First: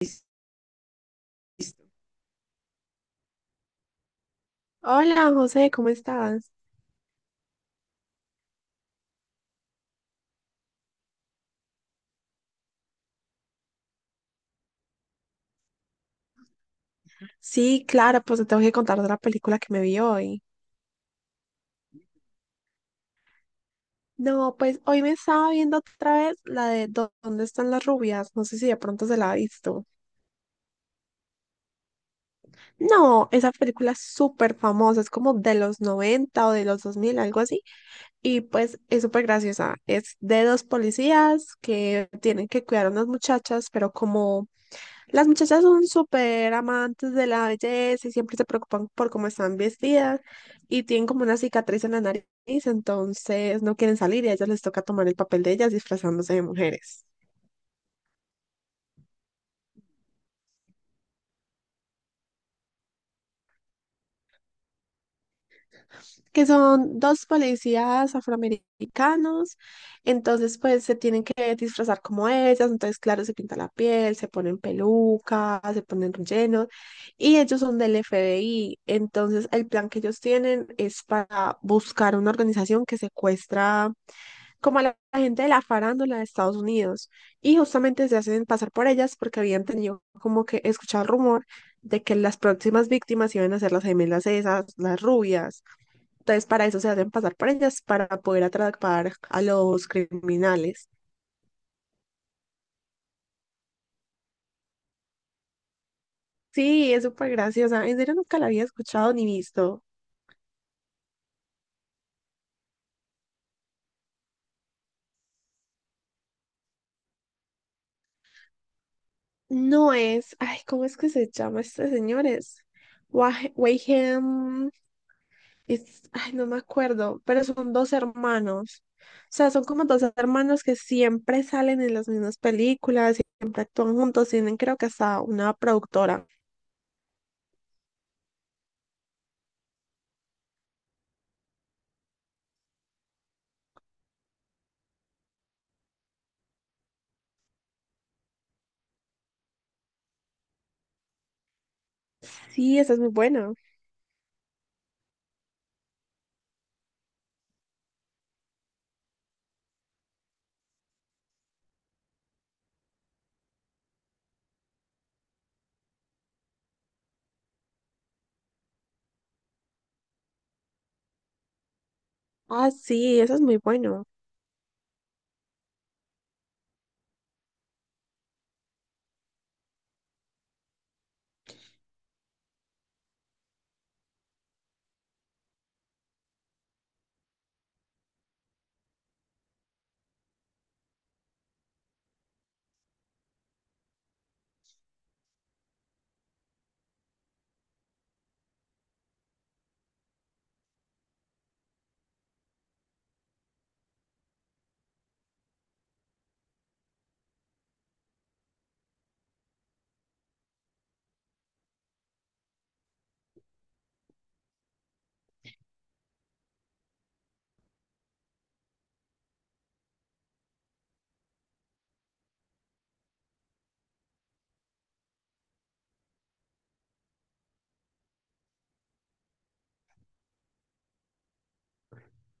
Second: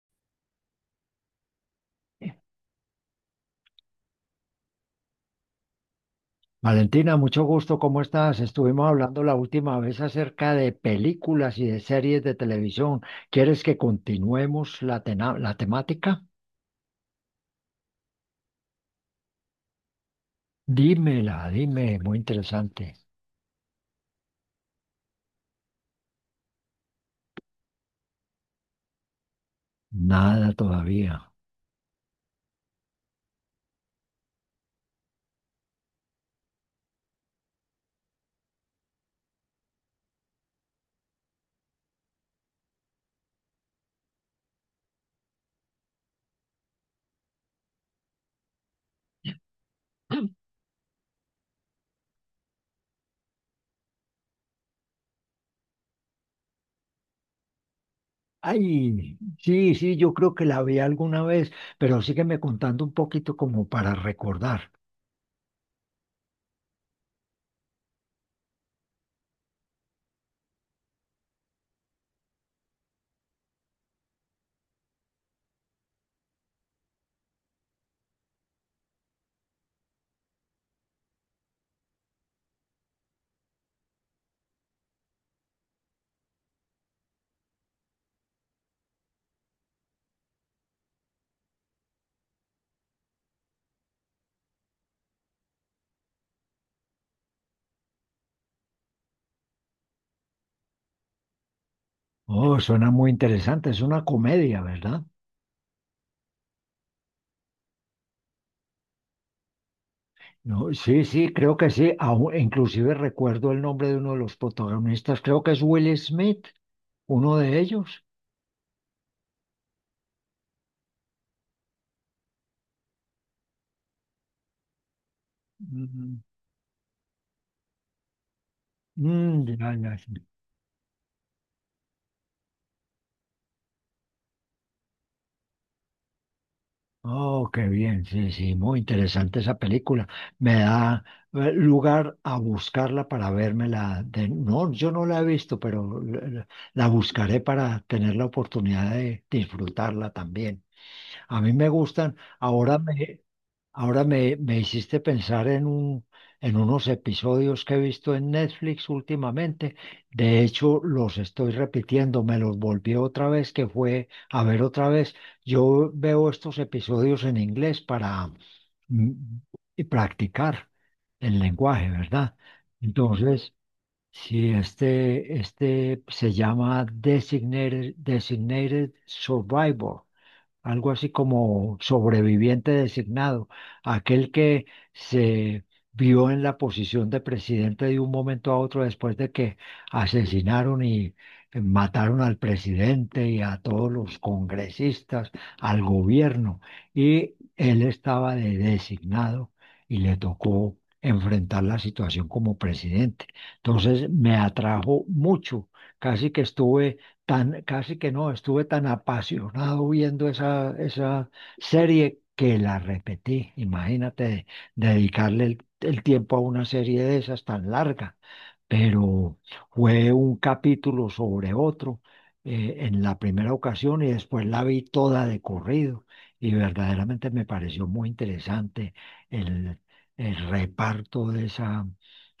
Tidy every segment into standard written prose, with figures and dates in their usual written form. Listo. Hola José, ¿cómo estás? Valentina, mucho gusto, ¿cómo estás? Estuvimos hablando la última vez acerca de películas y de series de televisión. ¿Quieres que continuemos la temática? Sí, claro, pues te tengo que contar de la película que me vi hoy. Dímela, dime, muy interesante. No, pues hoy me estaba viendo otra vez la de ¿Dónde están las rubias? No sé si de pronto se la ha visto. Nada todavía. No, esa película es súper famosa, es como de los 90 o de los 2000, algo así. Y pues es súper graciosa. Es de dos policías que tienen que cuidar a unas muchachas, pero como las muchachas son súper amantes de la belleza y siempre se preocupan por cómo están vestidas y tienen como una cicatriz en la nariz, entonces no quieren salir y a ellas les toca tomar el papel de ellas disfrazándose de mujeres, Ay, sí, sí, yo creo que la vi alguna vez, pero sígueme contando un poquito como para recordar. que son dos policías afroamericanos, entonces pues se tienen que disfrazar como ellas, entonces claro, se pinta la piel, se ponen pelucas, se ponen rellenos y ellos son del FBI, entonces el plan que ellos tienen es para buscar una organización que secuestra como a la gente de la farándula de Estados Unidos y justamente se hacen pasar por ellas porque habían tenido como que escuchar el rumor de que las próximas víctimas iban a ser las gemelas esas, las rubias. Entonces para eso se hacen pasar por ellas para poder atrapar a los criminales. Oh, suena muy interesante, es una comedia, ¿verdad? Sí, es súper graciosa. En serio nunca la había escuchado ni visto. No, sí, sí, creo que sí. Inclusive recuerdo el nombre de uno de los protagonistas. Creo que es Will Smith, uno de ellos. No es, ay, ¿cómo es que se llama este señor? Es Wayham Ujú. ay, no me acuerdo, pero son dos hermanos. O Mm, sea, son ya, como ya, dos sí. hermanos que siempre salen en las mismas películas, siempre actúan juntos, tienen creo que hasta una productora. Oh, qué bien, sí, sí, muy interesante esa película. Me da lugar a buscarla para vérmela. No, yo no la he visto, pero buscaré para tener la oportunidad de disfrutarla también. A mí me gustan, Sí, esa es muy buena. ahora me, me hiciste pensar en en unos episodios que he visto en Netflix últimamente. De hecho, los estoy repitiendo, me los volví otra vez, que fue a ver otra vez. Yo veo estos episodios en inglés para mm, y practicar el lenguaje, ¿verdad? Ah, sí, esa es Entonces, muy buena. si este, este se llama Designated Survivor, algo así como sobreviviente designado, aquel que se vio en la posición de presidente de un momento a otro después de que asesinaron y mataron al presidente y a todos los congresistas, al gobierno, y él estaba de designado y le tocó enfrentar la situación como presidente. Entonces me atrajo mucho, casi que estuve tan, casi que no, estuve tan apasionado viendo esa serie que la repetí. Imagínate dedicarle el tiempo a una serie de esas tan larga, pero fue un capítulo sobre otro en la primera ocasión, y después la vi toda de corrido y verdaderamente me pareció muy interesante el, el reparto de esa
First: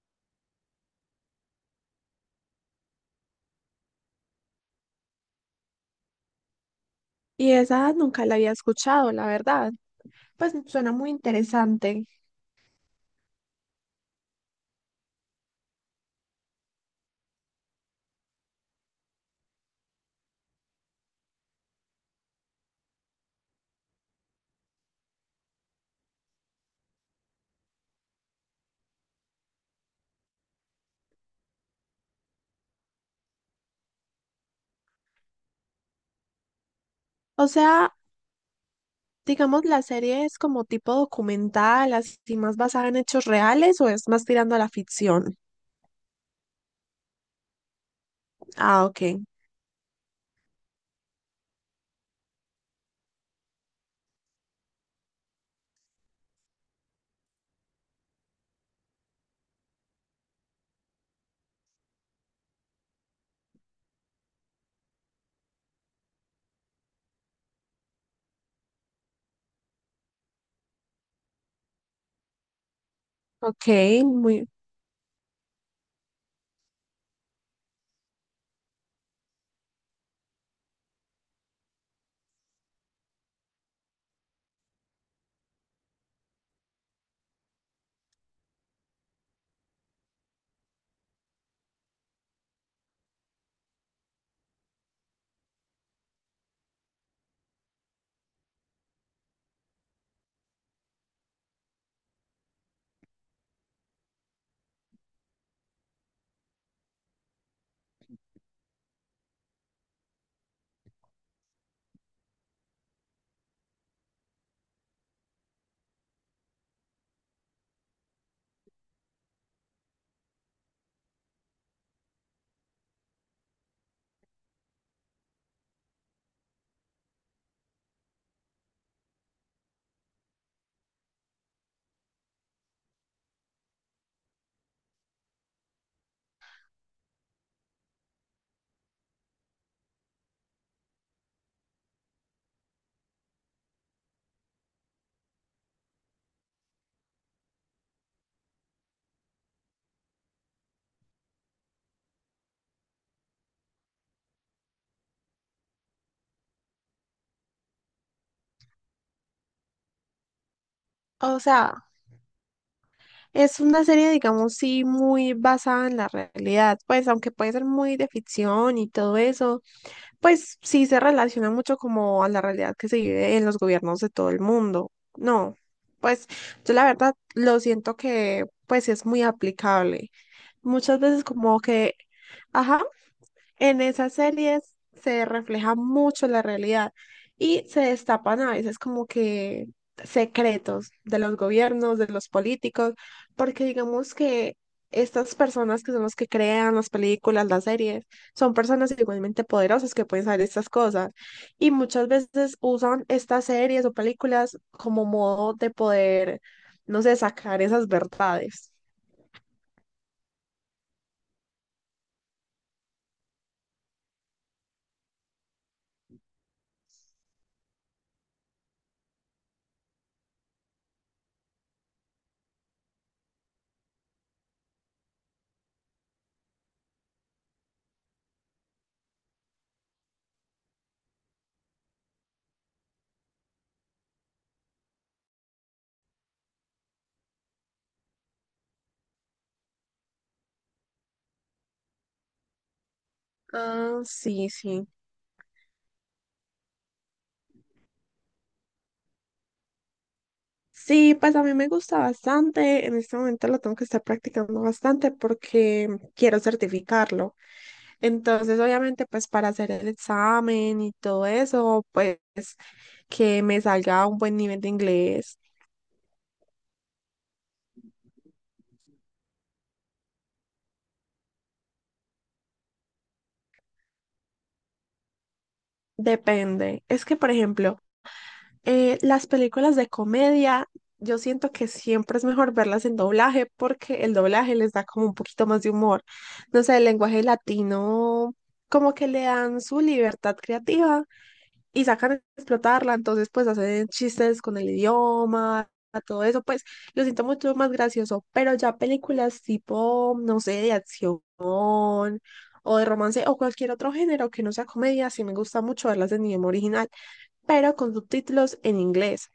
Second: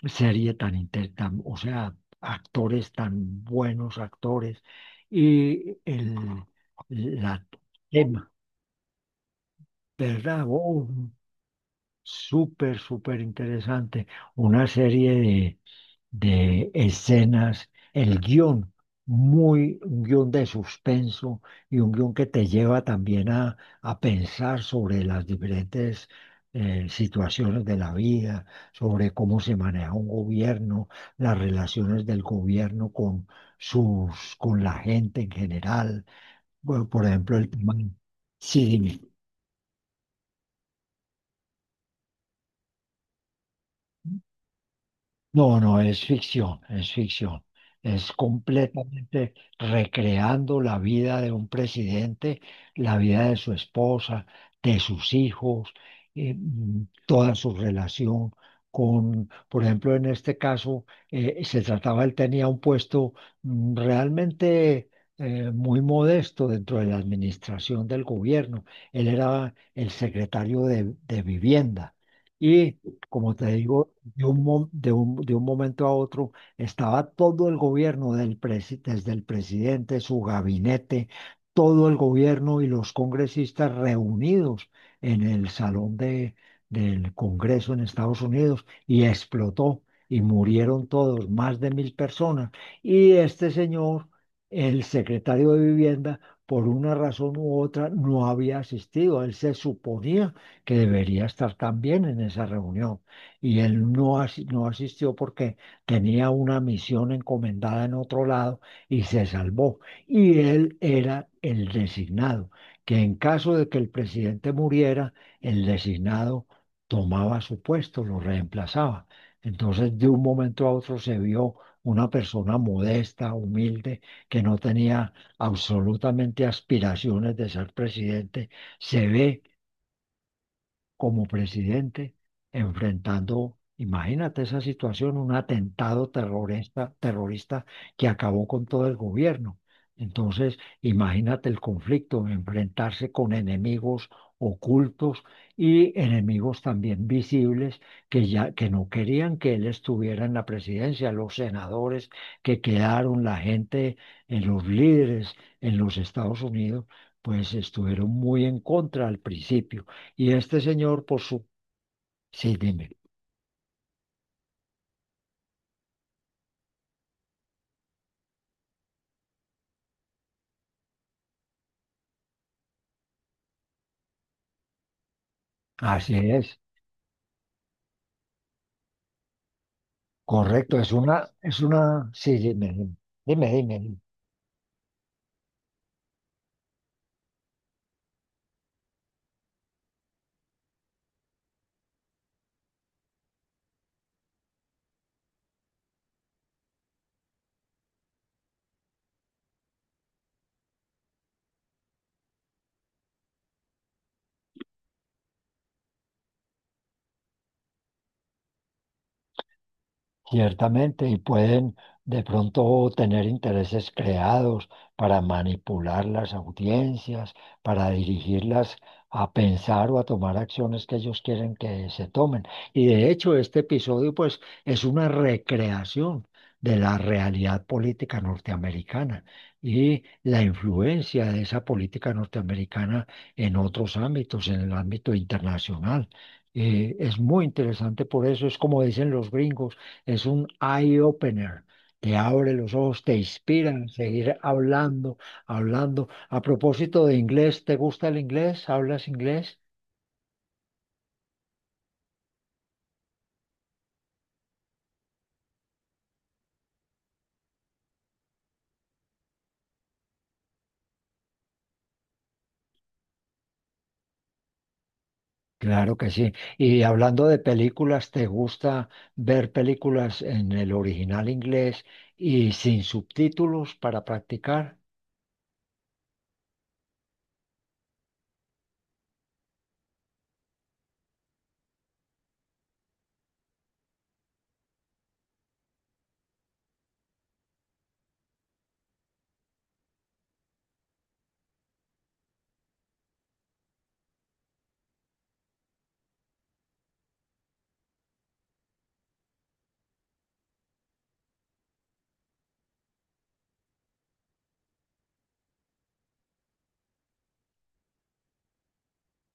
serie o sea, actores tan buenos, actores y el la Y esa nunca tema, la había escuchado, la verdad. ¿verdad? Pues Oh, suena muy interesante. súper, súper interesante. Una serie de escenas, el guión, muy, un guión de suspenso y un guión que te lleva también a pensar sobre las diferentes situaciones de la vida, sobre cómo se maneja un gobierno, las relaciones del gobierno con con la gente en general, bueno, por ejemplo, el O tema. sea, Sí, dime. digamos, la serie es como tipo documental, así más basada en hechos reales o es más tirando a la ficción. No, no, es ficción, es ficción. Es Ah, ok. completamente recreando la vida de un presidente, la vida de su esposa, de sus hijos, toda su relación con, por ejemplo, en este caso, se trataba, él tenía un puesto realmente muy modesto dentro de la administración del gobierno. Él era el secretario de vivienda. Y como te Ok, digo, de un, muy, mo- de un momento a otro estaba todo el gobierno, desde el presidente, su gabinete, todo el gobierno y los congresistas reunidos en el del Congreso en Estados Unidos, y explotó y murieron todos, más de mil personas. Y este señor, el secretario de Vivienda, por una razón u otra, no había asistido. Él se suponía que debería estar también en esa reunión y él no, asi- no asistió porque tenía una misión encomendada en otro lado y se salvó. Y él era el designado, que en caso de que el presidente muriera, el designado tomaba su puesto, lo reemplazaba. Entonces, de un momento a otro se vio una persona modesta, humilde, que no tenía absolutamente aspiraciones de ser presidente, se ve como presidente enfrentando, imagínate esa situación, un atentado terrorista que acabó con todo el gobierno. Entonces, imagínate el conflicto, enfrentarse con enemigos ocultos y enemigos también visibles, que ya que no querían que él estuviera en la presidencia, los senadores que quedaron, la gente, los líderes en los Estados Unidos, pues estuvieron muy en contra al principio. Y este señor, por o su... sea, Sí, dime. es una serie, digamos, sí, muy basada en la realidad, pues aunque puede ser muy de ficción y todo eso, pues sí se relaciona mucho como a la realidad que se vive en los gobiernos de todo el mundo. No, Así pues es. yo la verdad lo siento que pues es muy aplicable. Correcto. Muchas veces como que, Sí, dime, ajá, dime, dime, en dime. esas series se refleja mucho la realidad y se destapan a veces como que secretos de los gobiernos, de los políticos, porque digamos que estas personas que son los que crean las películas, las series, son personas igualmente poderosas que pueden saber estas cosas y muchas veces usan estas series o películas como modo de poder, no sé, sacar esas verdades. Ciertamente, y pueden de pronto tener intereses creados para manipular las audiencias, para dirigirlas a pensar o a tomar acciones que ellos quieren que se tomen. Y de hecho, este episodio, pues, es una recreación de la realidad política norteamericana y la influencia de esa política norteamericana en otros ámbitos, en el ámbito internacional. Es muy interesante por eso, es como dicen los gringos, es un eye opener. Te abre los ojos, te inspira a Ah, seguir sí, sí. hablando. A propósito de inglés, ¿te gusta el inglés? ¿Hablas inglés? Sí, pues a mí me gusta bastante. En este momento lo tengo que estar practicando bastante porque quiero certificarlo. Entonces, obviamente, pues para hacer el examen y todo eso, pues que me salga a un buen nivel de inglés. Claro que sí. Y hablando de películas, ¿te gusta ver películas en el original inglés y sin subtítulos para practicar? Depende. Es que, por ejemplo, eh, las películas de comedia, yo siento que siempre es mejor verlas en doblaje porque el doblaje les da como un poquito más de humor. No sé, el lenguaje latino, como que le dan su libertad creativa y sacan a explotarla, entonces pues hacen chistes con el idioma, todo eso, pues lo siento mucho más gracioso, pero ya películas tipo, no sé, de acción o de romance o cualquier otro género que no sea comedia, sí me gusta mucho verlas en idioma original pero con subtítulos en inglés,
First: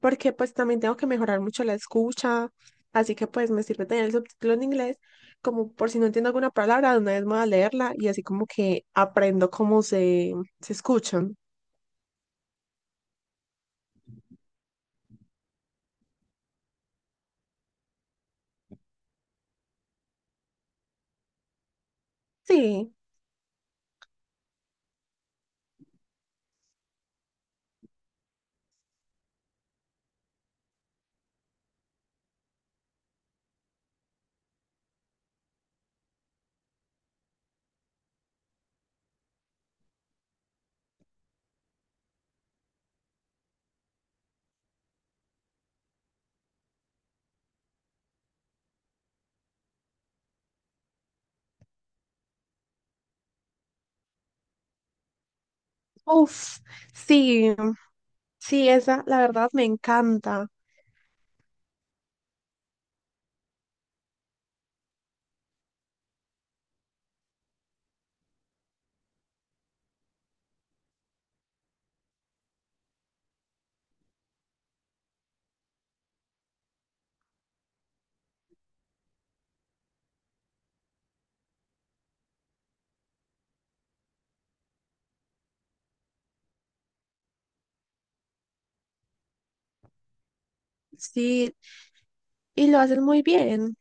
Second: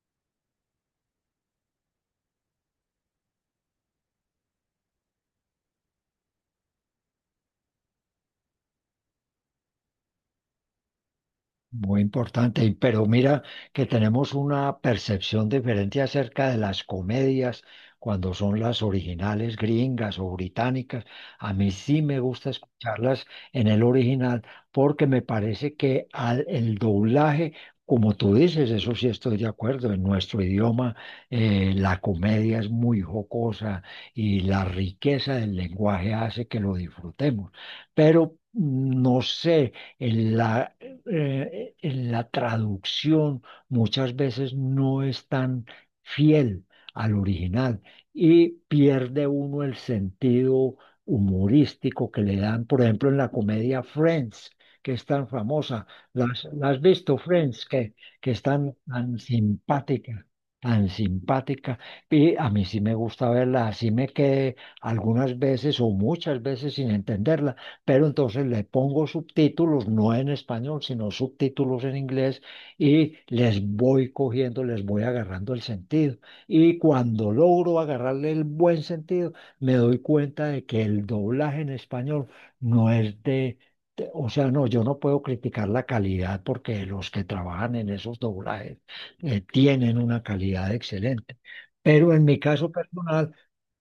porque pues también tengo que mejorar mucho la escucha, así que pues me sirve tener el subtítulo en inglés, como por si no entiendo alguna palabra, de una vez me voy a leerla y así como que aprendo cómo se, se escuchan. Muy importante, y- pero mira que tenemos una percepción diferente acerca de las comedias cuando son las originales gringas o británicas. A mí sí me gusta Sí, escucharlas en el original porque me parece que el doblaje, como tú dices, eso sí estoy de acuerdo, en nuestro idioma la comedia es muy jocosa y la riqueza del lenguaje hace que lo disfrutemos. Pero no sé en la en la traducción muchas veces no es tan fiel al original y pierde uno el sentido humorístico que le dan, por ejemplo, en la comedia Friends, que es tan famosa. Uff, Las has visto, sí, Friends? Que es sí, tan, esa tan la verdad me simpática. encanta, Tan simpática, y a mí sí me gusta verla, así me quedé algunas veces o muchas veces sin entenderla, pero entonces le pongo subtítulos, no en español, sino subtítulos en inglés y les voy cogiendo, les voy agarrando el sentido. Y cuando logro agarrarle el buen sentido, me doy cuenta de que el doblaje en español no es O sea, no, yo no puedo criticar la calidad porque los que trabajan en esos doblajes tienen una calidad excelente. sí, Pero en mi y caso lo hacen muy personal, bien,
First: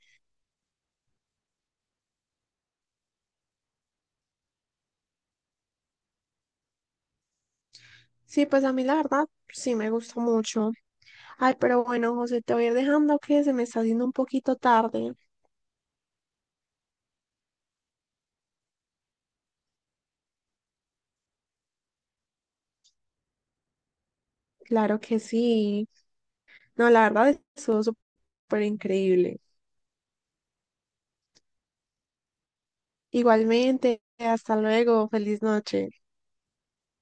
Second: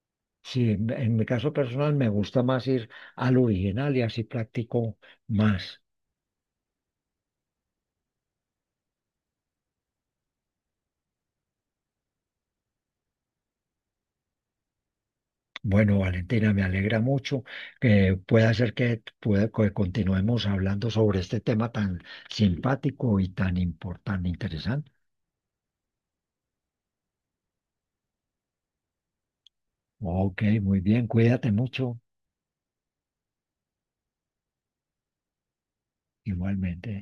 sí, en mi caso personal me gusta más ir al original y así practico más. sí, pues a mí la verdad sí me gusta mucho. Ay, pero bueno, José, te voy a ir dejando que se me está haciendo un poquito tarde. Bueno, Valentina, me alegra mucho que pueda ser que, pueda, que continuemos hablando sobre este tema tan simpático y tan importante, interesante. Claro que sí. No, la verdad, estuvo súper increíble. Ok, muy bien, cuídate mucho, Igualmente, hasta luego, feliz noche. igualmente.